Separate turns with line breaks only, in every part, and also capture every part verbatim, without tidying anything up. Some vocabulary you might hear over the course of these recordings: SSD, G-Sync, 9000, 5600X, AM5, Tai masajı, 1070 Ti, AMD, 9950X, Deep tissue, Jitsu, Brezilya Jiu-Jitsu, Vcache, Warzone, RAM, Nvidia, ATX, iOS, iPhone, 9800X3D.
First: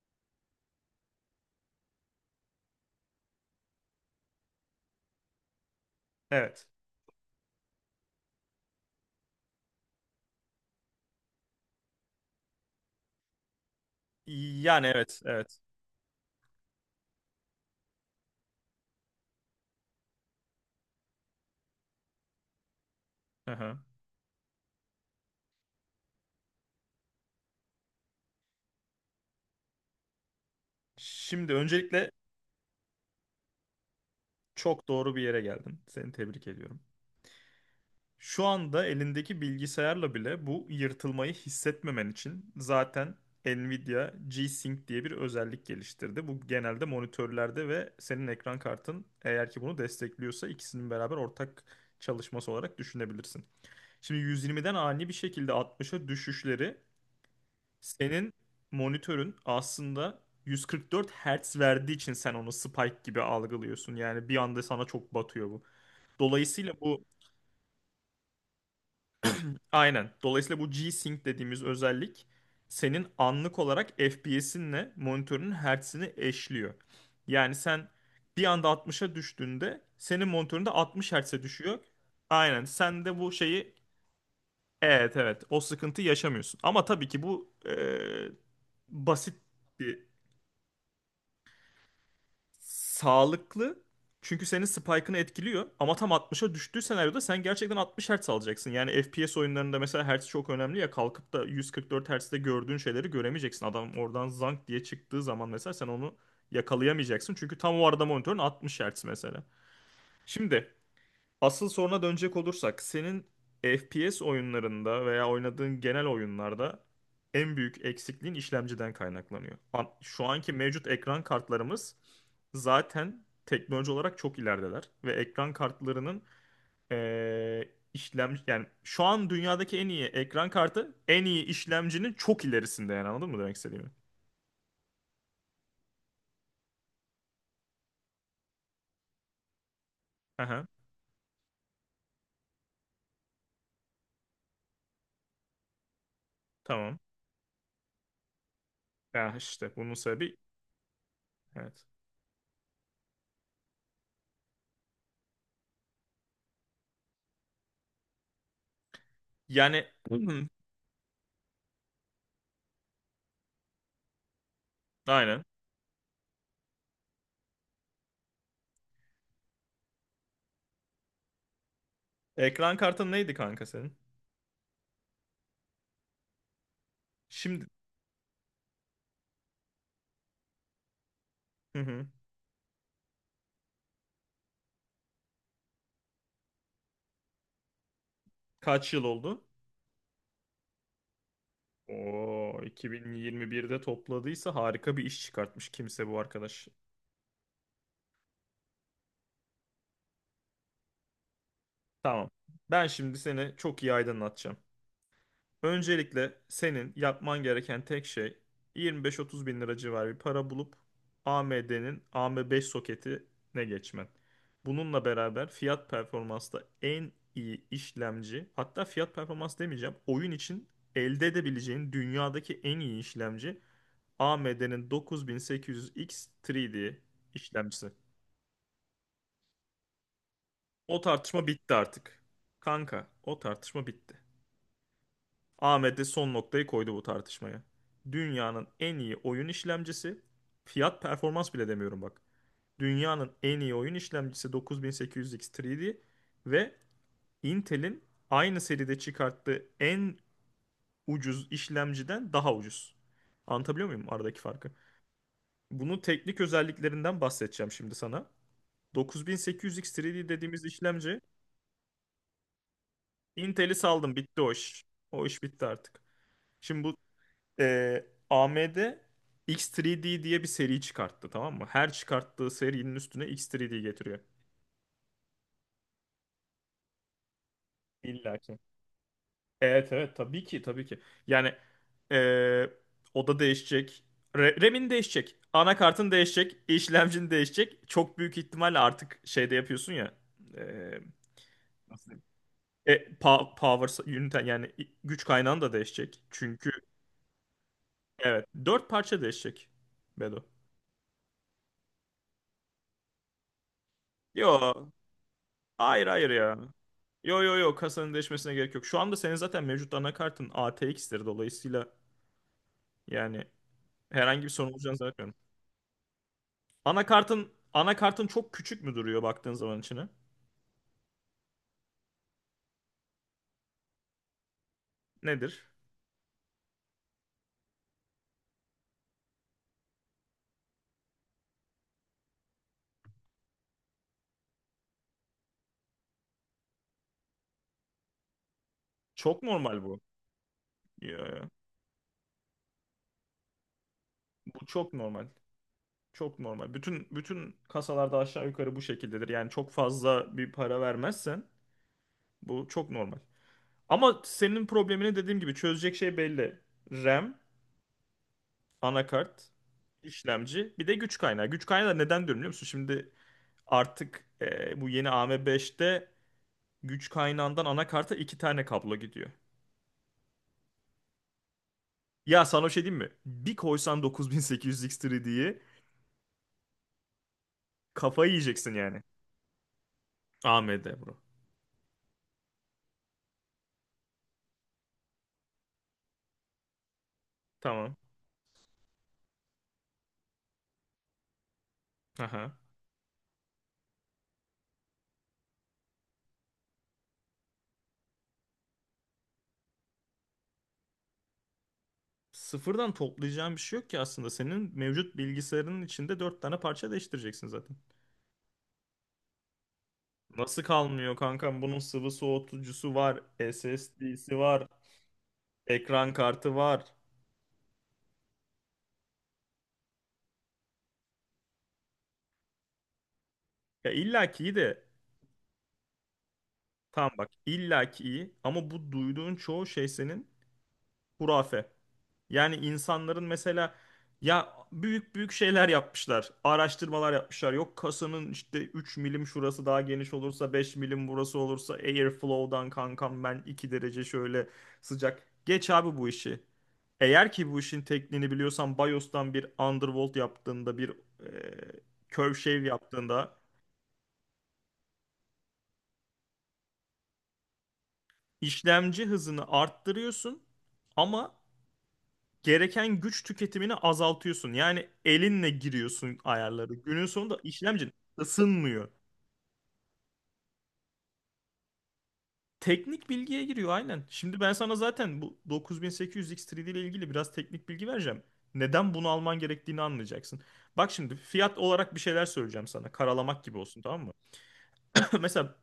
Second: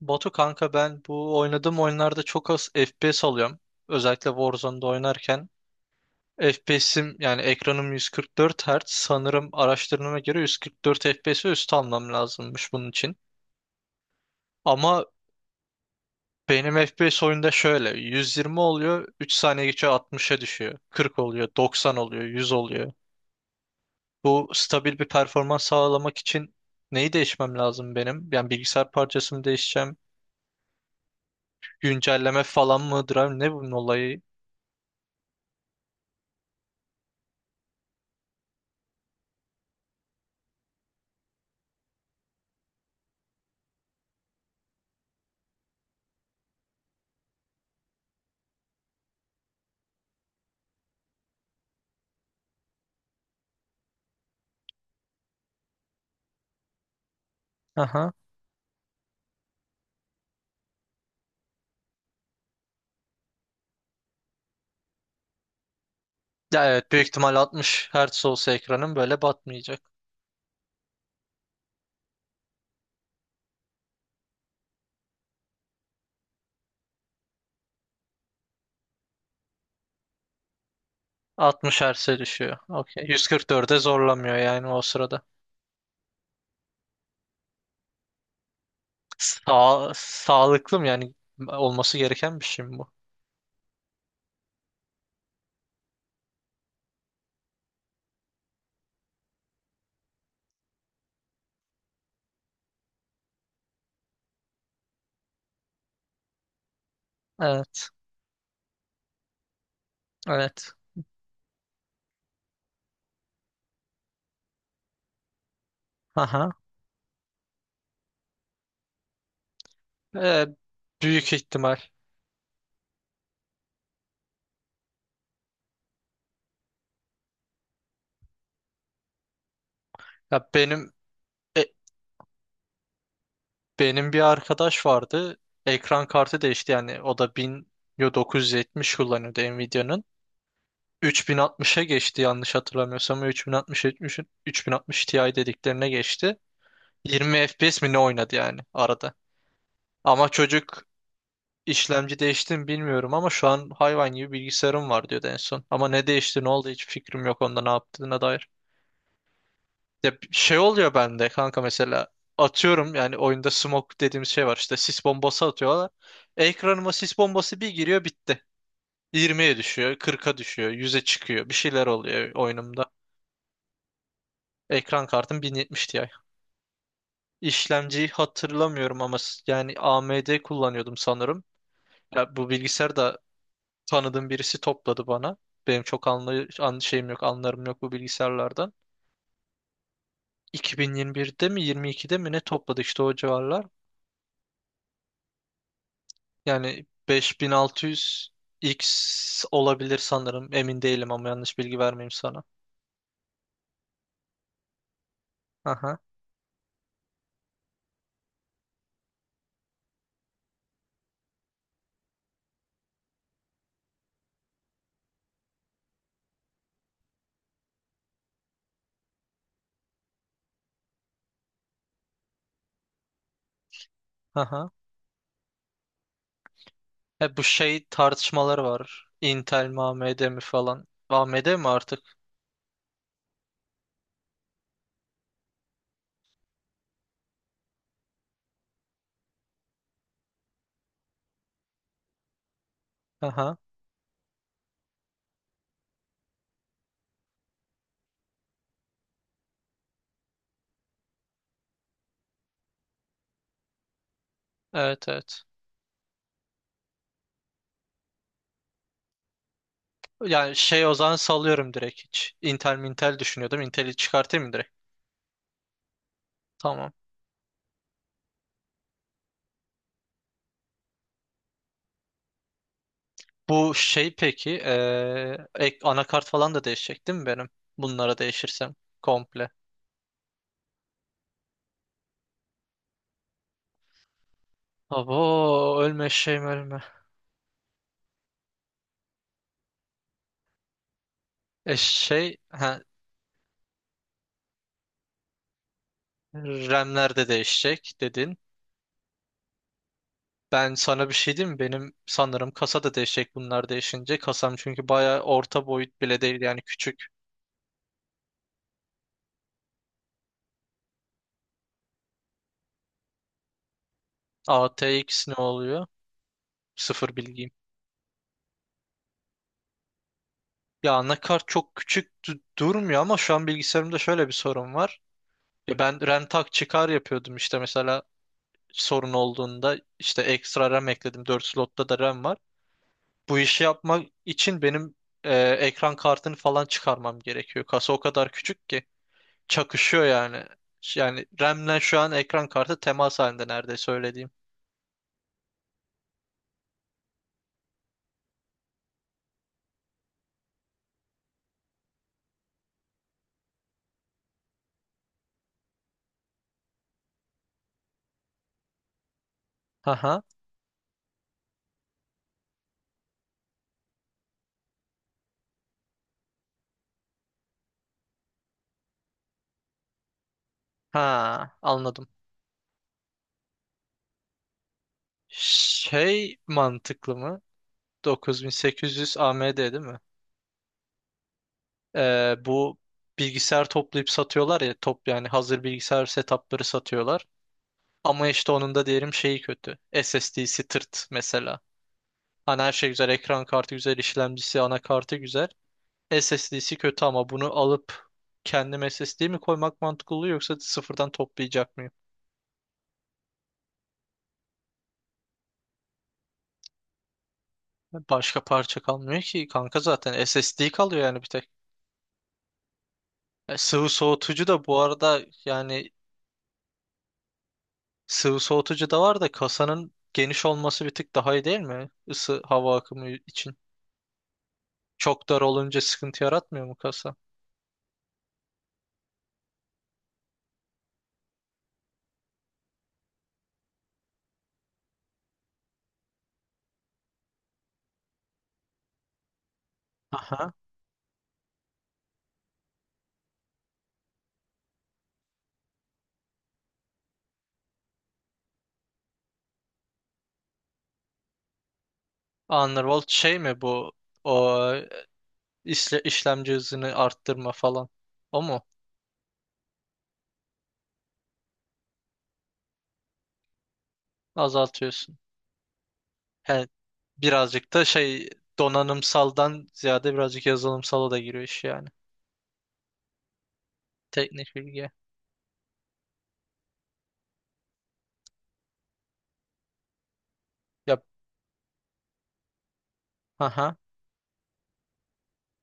Batu kanka ben bu oynadığım oyunlarda çok az F P S alıyorum. Özellikle Warzone'da oynarken.
Evet.
F P S'im yani ekranım yüz kırk dört Hz. Sanırım araştırmama göre yüz kırk dört F P S ve üstü almam lazımmış bunun için.
Yani
Ama
evet, evet.
benim F P S oyunda şöyle yüz yirmi oluyor, üç saniye geçiyor, altmışa düşüyor. kırk oluyor, doksan oluyor, yüz oluyor.
Hı.
Bu stabil bir performans sağlamak için neyi değişmem lazım benim? Yani bilgisayar parçası mı değişeceğim?
Şimdi öncelikle
Güncelleme falan mıdır, abi? Ne bunun olayı?
çok doğru bir yere geldin. Seni tebrik ediyorum. Şu anda elindeki bilgisayarla bile bu yırtılmayı hissetmemen için zaten Nvidia G-Sync diye bir özellik geliştirdi. Bu genelde monitörlerde ve senin ekran kartın eğer ki bunu destekliyorsa ikisinin beraber ortak çalışması olarak düşünebilirsin. Şimdi yüz yirmiden ani bir şekilde altmışa düşüşleri, senin monitörün aslında yüz kırk dört Hz verdiği için sen onu spike gibi algılıyorsun. Yani bir anda sana çok batıyor bu.
Ya
Dolayısıyla
evet,
bu
büyük ihtimal altmış Hz olsa ekranın böyle batmayacak.
Aynen. Dolayısıyla bu G-Sync dediğimiz özellik senin anlık olarak F P S'inle monitörünün hertzini eşliyor. Yani sen bir anda altmışa düştüğünde senin monitöründe altmış Hz'e düşüyor.
altmış Hz'e düşüyor.
Aynen. Sen
Okey.
de bu şeyi,
yüz kırk dörde zorlamıyor yani o
evet,
sırada.
evet, o sıkıntı yaşamıyorsun. Ama tabii ki bu eee, basit
Sağ,
bir
sağlıklı mı yani olması gereken bir şey mi bu?
sağlıklı. Çünkü senin spike'ını etkiliyor. Ama tam altmışa düştüğü senaryoda sen gerçekten altmış Hz alacaksın. Yani F P S oyunlarında mesela hertz çok önemli ya. Kalkıp da yüz kırk dört Hz'de gördüğün şeyleri göremeyeceksin. Adam oradan zank diye çıktığı zaman mesela sen onu yakalayamayacaksın. Çünkü tam o
Evet.
arada monitörün altmış Hz mesela. Şimdi
Evet.
asıl soruna dönecek olursak senin F P S oyunlarında veya oynadığın genel
Aha.
oyunlarda en büyük eksikliğin işlemciden kaynaklanıyor. An- Şu
Ee,
anki mevcut ekran
büyük ihtimal.
kartlarımız zaten teknoloji olarak çok ilerideler ve ekran kartlarının eee işlem yani şu an dünyadaki en iyi
Ya
ekran
benim
kartı en iyi
e,
işlemcinin çok ilerisinde. Yani anladın mı demek istediğimi?
benim bir arkadaş vardı. Ekran kartı değişti, yani o da bin dokuz yüz yetmiş kullanıyordu Nvidia'nın.
Aha,
üç bin altmışa geçti yanlış hatırlamıyorsam. otuz altmış otuz altmış Ti dediklerine geçti.
tamam.
yirmi F P S mi ne oynadı yani arada.
Ya işte bunun
Ama
sebebi,
çocuk
evet.
işlemci değişti mi bilmiyorum, ama şu an hayvan gibi bilgisayarım var diyordu en son. Ama ne değişti, ne oldu hiç fikrim yok onda ne yaptığına dair.
Yani
Ya bir şey oluyor bende kanka, mesela atıyorum yani oyunda smoke dediğimiz şey var, işte sis
aynen.
bombası atıyorlar. Ekranıma sis bombası bir giriyor, bitti. yirmiye düşüyor, kırka düşüyor, yüze çıkıyor. Bir şeyler oluyor
Ekran
oyunumda.
kartın neydi kanka senin?
Ekran kartım bin yetmiş Ti.
Şimdi.
İşlemciyi hatırlamıyorum ama s- yani A M D kullanıyordum sanırım.
Hı hı.
Ya bu bilgisayar da tanıdığım birisi topladı bana. Benim çok anlay an şeyim yok, anlarım yok bu bilgisayarlardan.
Kaç yıl oldu?
iki bin yirmi birde mi yirmi ikide mi ne
Oo,
topladı, işte o civarlar.
iki bin yirmi birde topladıysa harika bir iş çıkartmış kimse bu arkadaş.
Yani beş bin altı yüz iks olabilir sanırım. Emin değilim, ama yanlış bilgi vermeyeyim
Tamam.
sana.
Ben şimdi seni çok iyi aydınlatacağım.
Aha,
Öncelikle senin yapman gereken tek şey yirmi beş otuz bin lira civarı bir para bulup A M D'nin A M beş soketine geçmen. Bununla beraber fiyat performansta en iyi işlemci, hatta fiyat performans demeyeceğim, oyun için elde edebileceğin dünyadaki en iyi işlemci
aha.
A M D'nin dokuz bin sekiz yüz X üç D
E bu şey
işlemcisi.
tartışmaları var. Intel mi A M D mi falan.
O tartışma
A M D mi
bitti
artık?
artık. Kanka, o tartışma bitti. A M D son noktayı koydu bu tartışmaya. Dünyanın en iyi oyun işlemcisi, fiyat performans bile demiyorum bak. Dünyanın
Aha.
en iyi oyun işlemcisi dokuz bin sekiz yüz X üç D ve Intel'in aynı seride çıkarttığı en ucuz işlemciden daha ucuz. Anlatabiliyor muyum aradaki farkı?
Evet, evet.
Bunun teknik özelliklerinden bahsedeceğim şimdi sana. dokuz bin sekiz yüz X üç D
Yani
dediğimiz
şey, o zaman
işlemci.
salıyorum direkt hiç. Intel mi Intel düşünüyordum.
Intel'i
Intel'i
saldım, bitti
çıkartayım
o
mı direkt?
iş. O iş bitti artık. Şimdi
Tamam.
bu e, A M D X üç D diye bir seri çıkarttı, tamam mı? Her çıkarttığı serinin üstüne
Bu
X üç D
şey
getiriyor.
peki, eee, ek, anakart falan da değişecek değil mi benim? Bunlara
İlla ki.
değişirsem komple.
Evet, evet, tabii ki, tabii ki. Yani e, o da değişecek. Re- RAM'in değişecek.
Abo ölme
Anakartın
şeyim
değişecek.
ölme.
İşlemcin değişecek. Çok büyük ihtimalle artık şeyde yapıyorsun ya. E,
E şey ha,
E, pa- power unit yani güç kaynağın da değişecek. Çünkü,
RAM'ler de değişecek dedin.
evet, dört parça değişecek, Bedo.
Ben sana bir şey diyeyim mi? Benim sanırım kasa da değişecek bunlar değişince. Kasam çünkü
Yo,
baya orta boyut
hayır,
bile
hayır
değil,
ya.
yani küçük.
Yo yo yo, kasanın değişmesine gerek yok. Şu anda senin zaten mevcut anakartın A T X'tir, dolayısıyla yani herhangi bir sorun olacağını
A T X
zannetmiyorum.
ne oluyor? Sıfır bilgiyim.
Anakartın anakartın çok küçük mü duruyor baktığın zaman içine?
Ya anakart çok küçük du- durmuyor, ama şu an bilgisayarımda şöyle bir sorun var.
Nedir?
Ya ben RAM tak çıkar yapıyordum işte, mesela sorun olduğunda işte ekstra RAM ekledim. Dört slotta da RAM var. Bu işi yapmak için benim e, ekran kartını falan çıkarmam gerekiyor. Kasa o kadar küçük ki
Çok normal bu.
çakışıyor yani.
Yo,
Yani
yo.
RAM'le şu an ekran kartı temas halinde neredeyse, öyle diyeyim.
Bu çok normal. Çok normal. Bütün bütün kasalarda aşağı yukarı bu şekildedir. Yani çok fazla bir para vermezsen bu çok normal. Ama senin problemini dediğim gibi çözecek şey belli. RAM, anakart,
Aha.
işlemci, bir de güç kaynağı. Güç kaynağı da neden diyorum biliyor musun? Şimdi artık, e, bu yeni A M beşte güç kaynağından anakarta iki tane kablo gidiyor.
Ha, anladım.
Ya sana bir şey diyeyim mi? Bir koysan dokuz bin sekiz yüz X üç D'yi,
Şey mantıklı mı?
kafayı yiyeceksin yani.
doksan sekiz yüz A M D değil mi?
A M D bro.
Ee, bu bilgisayar toplayıp satıyorlar ya, top yani hazır bilgisayar setupları satıyorlar.
Tamam.
Ama işte onun da diyelim şeyi kötü. S S D'si tırt mesela.
Aha.
Hani her şey güzel, ekran kartı güzel, işlemcisi, anakartı güzel. S S D'si kötü, ama bunu alıp kendim S S D mi koymak mantıklı oluyor, yoksa sıfırdan toplayacak mıyım?
Sıfırdan toplayacağın bir şey yok ki aslında. Senin mevcut bilgisayarının içinde dört tane parça değiştireceksin zaten.
Başka parça kalmıyor ki kanka, zaten
Nasıl
S S D kalıyor
kalmıyor
yani bir tek.
kankam? Bunun sıvı soğutucusu var,
E, sıvı
S S D'si
soğutucu
var,
da bu arada, yani
ekran kartı var.
sıvı soğutucu da var da kasanın geniş olması bir tık daha iyi değil mi? Isı hava akımı için.
Ya illa ki iyi de.
Çok dar olunca sıkıntı yaratmıyor mu
Tamam
kasa?
bak, illa ki iyi, ama bu duyduğun çoğu şey senin hurafe. Yani insanların mesela ya büyük büyük şeyler yapmışlar. Araştırmalar yapmışlar. Yok kasanın işte üç milim şurası daha geniş
Aha.
olursa, beş milim burası olursa airflow'dan kankam ben iki derece şöyle sıcak. Geç abi bu işi. Eğer ki bu işin tekniğini biliyorsan BIOS'tan bir undervolt yaptığında, bir e, curve shave
Underworld
yaptığında
şey mi bu? O işle, işlemci hızını arttırma falan. O mu?
işlemci hızını arttırıyorsun ama gereken güç tüketimini azaltıyorsun. Yani
Azaltıyorsun.
elinle giriyorsun
He,
ayarları. Günün sonunda
birazcık da
işlemcin
şey,
ısınmıyor.
donanımsaldan ziyade birazcık yazılımsala da giriyor iş yani.
Teknik bilgiye giriyor, aynen. Şimdi ben
Teknik
sana
bilgi.
zaten bu dokuz bin sekiz yüz X üç D ile ilgili biraz teknik bilgi vereceğim. Neden bunu alman gerektiğini anlayacaksın. Bak
Yap.
şimdi fiyat olarak bir şeyler söyleyeceğim sana. Karalamak gibi
Aha.
olsun, tamam mı? Mesela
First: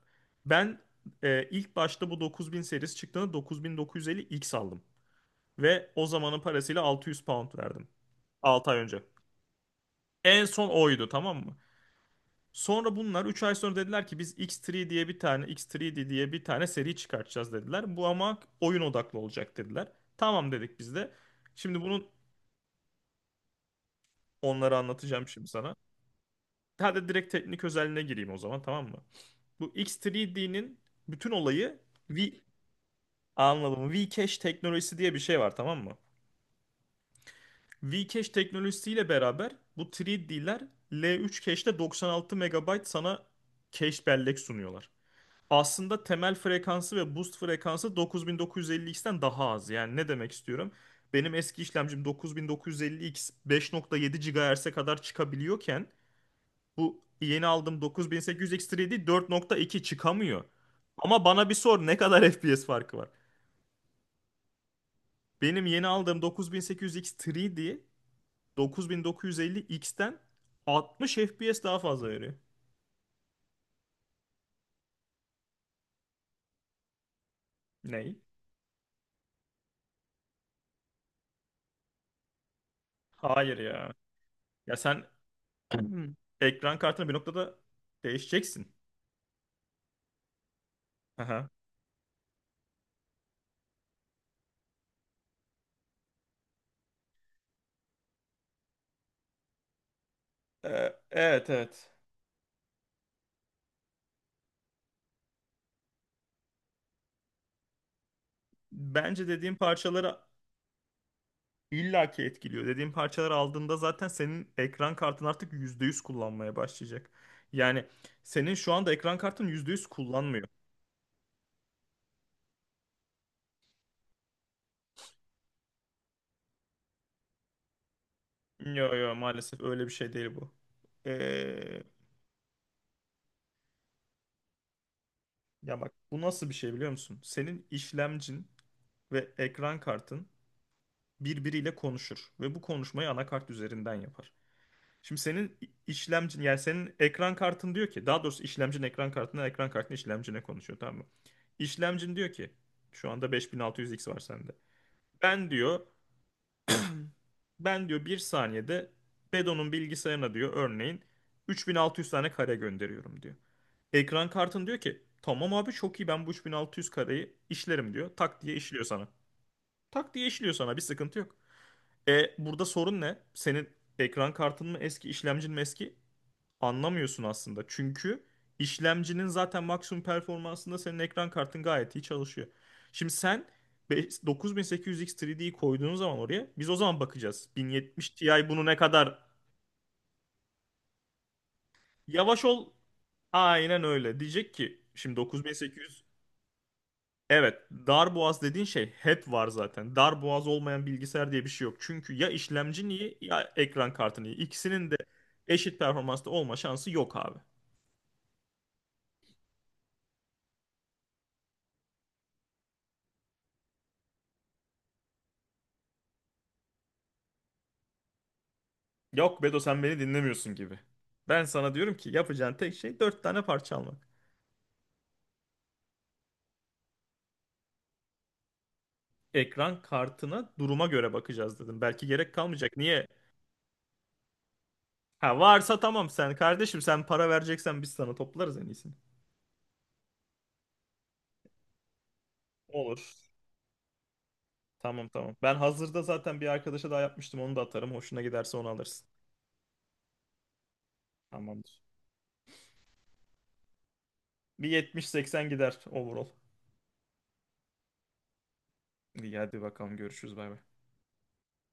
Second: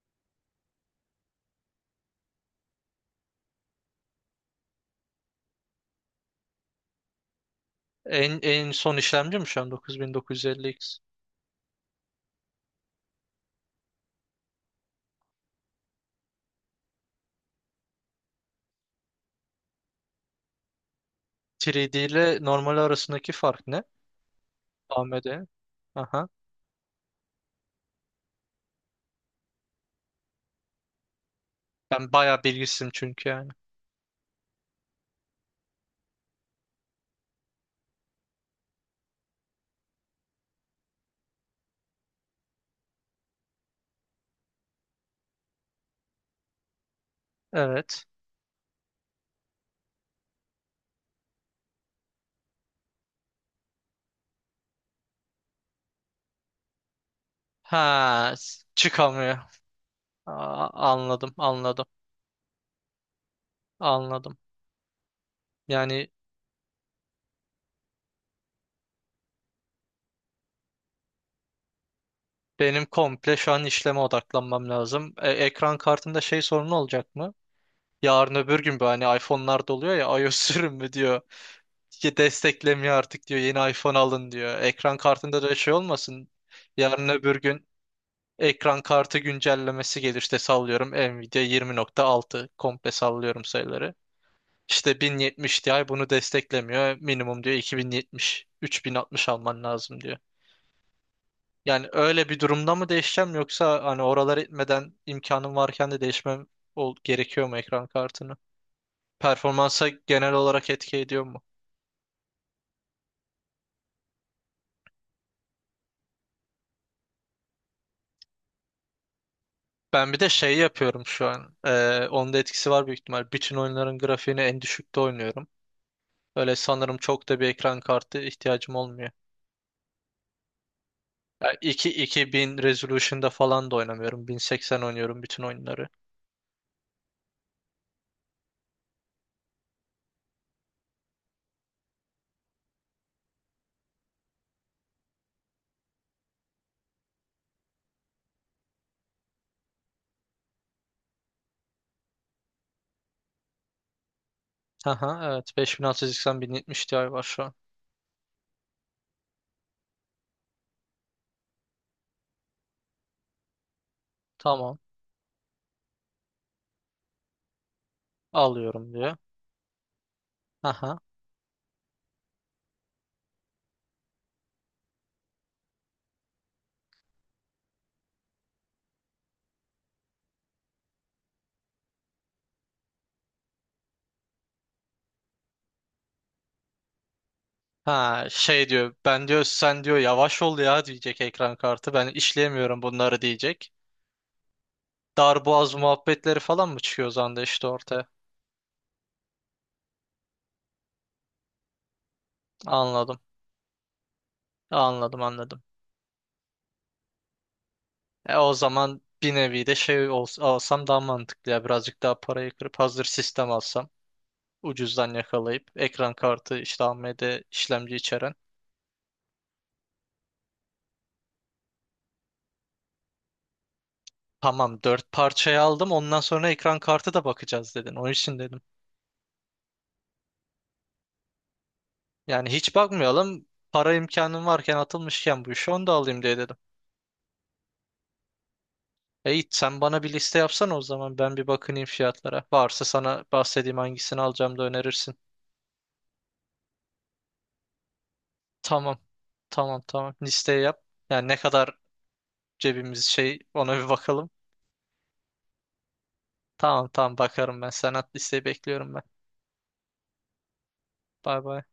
ben e, ilk başta bu dokuz bin serisi çıktığında dokuz bin dokuz yüz elli X aldım. Ve o zamanın parasıyla altı yüz pound verdim.
En,
altı
en
ay
son
önce.
işlemci mi şu an
En son
doksan dokuz elli iks?
oydu, tamam mı? Sonra bunlar üç ay sonra dediler ki biz X üç diye bir tane X üç D diye bir tane seri çıkartacağız dediler. Bu ama oyun odaklı olacak dediler. Tamam dedik biz de. Şimdi bunu
üç D ile normal arasındaki fark ne?
onlara anlatacağım
A M D.
şimdi sana.
Aha.
Hadi direkt teknik özelliğine gireyim o zaman, tamam mı? Bu X üç D'nin bütün olayı.
Ben
V
bayağı bilgisizim çünkü yani.
Anladım. Vcache teknolojisi diye bir şey var, tamam mı? Vcache teknolojisiyle beraber bu üç D'ler L üç cache'de doksan altı megabayt sana cache bellek sunuyorlar. Aslında temel frekansı ve boost frekansı
Evet.
dokuz bin dokuz yüz elli X'ten daha az. Yani ne demek istiyorum? Benim eski işlemcim dokuz bin dokuz yüz elli X beş nokta yedi GHz'e kadar çıkabiliyorken bu yeni aldığım
Ha, s-
dokuz bin sekiz yüz X üç D
çıkamıyor.
dört nokta iki çıkamıyor.
Aa,
Ama
anladım,
bana bir
anladım,
sor, ne kadar F P S farkı var?
anladım.
Benim yeni
Yani
aldığım dokuz bin sekiz yüz X üç D dokuz bin dokuz yüz elli X'ten altmış F P S daha fazla veriyor.
benim komple şu an işleme odaklanmam lazım. E, ekran kartında şey sorunu olacak mı?
Ney?
Yarın öbür gün bu, hani iPhone'larda oluyor ya iOS sürümü diyor. Ki desteklemiyor artık diyor.
Hayır
Yeni
ya.
iPhone alın diyor.
Ya
Ekran
sen
kartında da şey olmasın.
ekran
Yarın
kartını bir
öbür
noktada
gün
değişeceksin.
ekran kartı güncellemesi gelir. İşte sallıyorum, Nvidia
Aha.
yirmi nokta altı, komple sallıyorum sayıları. İşte bin yetmiş Ti bunu desteklemiyor. Minimum diyor iki bin yetmiş, üç bin altmış alman lazım diyor.
Ee, evet,
Yani
evet.
öyle bir durumda mı değişeceğim, yoksa hani oralar etmeden imkanım varken de değişmem ol gerekiyor mu ekran kartını?
Bence dediğim
Performansa
parçaları
genel olarak etki ediyor mu?
illaki etkiliyor. Dediğim parçaları aldığında zaten senin ekran kartın artık yüzde yüz kullanmaya başlayacak. Yani senin şu anda ekran kartın yüzde yüz
Ben bir de
kullanmıyor.
şey yapıyorum şu an. Ee, onun da etkisi var büyük ihtimal. Bütün oyunların grafiğini en düşükte oynuyorum. Öyle sanırım çok da bir ekran kartı ihtiyacım
Yo
olmuyor.
yo, maalesef öyle bir şey değil bu.
Yani
Ee,
iki iki bin resolution'da falan da oynamıyorum. bin seksen oynuyorum bütün
Ya
oyunları.
bak, bu nasıl bir şey biliyor musun? Senin işlemcin ve ekran kartın birbiriyle konuşur ve bu konuşmayı anakart üzerinden yapar. Şimdi senin işlemcin, yani senin ekran kartın diyor ki, daha doğrusu işlemcin ekran kartından, ekran kartın işlemcine konuşuyor, tamam mı? İşlemcin diyor ki şu anda beş bin altı yüz X var sende.
Aha,
Ben
evet,
diyor
beş bin altı yüz seksen bin yetmiş Ti var şu an.
ben diyor bir saniyede Bedon'un bilgisayarına diyor örneğin üç bin altı yüz tane kare gönderiyorum diyor. Ekran kartın
Tamam,
diyor ki tamam abi çok iyi, ben bu üç bin altı yüz kareyi işlerim diyor. Tak diye işliyor
alıyorum
sana.
diyor.
Tak diye işliyor sana, bir sıkıntı yok. E, burada sorun ne? Senin ekran kartın mı eski işlemcin mi eski? Anlamıyorsun aslında. Çünkü işlemcinin zaten maksimum performansında senin ekran kartın gayet iyi çalışıyor. Şimdi sen be- dokuz bin sekiz yüz X üç D'yi koyduğun zaman oraya, biz o zaman bakacağız. bin yetmiş
Ha
Ti bunu
şey
ne
diyor,
kadar,
ben diyor sen diyor yavaş ol ya, diyecek ekran kartı, ben
yavaş ol,
işleyemiyorum bunları diyecek.
aynen öyle diyecek ki şimdi
Darboğaz
dokuz bin sekiz yüz.
muhabbetleri falan mı çıkıyor o zaman da
Evet,
işte ortaya.
dar boğaz dediğin şey hep var zaten. Dar boğaz olmayan bilgisayar diye bir şey yok. Çünkü ya işlemcin iyi
Anladım,
ya ekran kartın iyi. İkisinin de
anladım, anladım.
eşit performansta olma şansı yok abi.
E o zaman bir nevi de şey ols- alsam daha mantıklı, ya birazcık daha parayı kırıp hazır sistem alsam ucuzdan yakalayıp ekran kartı işte A M D işlemci içeren.
Yok Bedo, sen beni dinlemiyorsun gibi. Ben sana diyorum ki yapacağın tek şey dört tane parça almak.
Tamam, dört parçayı aldım, ondan sonra ekran kartı da bakacağız dedin onun için dedim.
Ekran kartına duruma göre bakacağız dedim. Belki gerek
Yani hiç
kalmayacak. Niye?
bakmayalım, para imkanım varken
Ha
atılmışken bu işe
varsa
onu da
tamam,
alayım
sen
diye dedim.
kardeşim sen para vereceksen biz sana toplarız en iyisini.
E, Yiğit, sen bana bir liste yapsana o zaman. Ben bir bakınayım fiyatlara. Varsa sana
Olur.
bahsedeyim hangisini alacağım da
Tamam,
önerirsin.
tamam. Ben hazırda zaten bir arkadaşa daha yapmıştım, onu da atarım. Hoşuna giderse onu
Tamam.
alırsın.
Tamam, tamam. Listeyi yap. Yani ne kadar
Tamamdır.
cebimiz şey, ona bir bakalım.
Bir yetmiş seksen gider overall.
Tamam, tamam, bakarım ben. Sen at listeyi, bekliyorum ben.
İyi hadi bakalım, görüşürüz, bay bay.
Bay bay.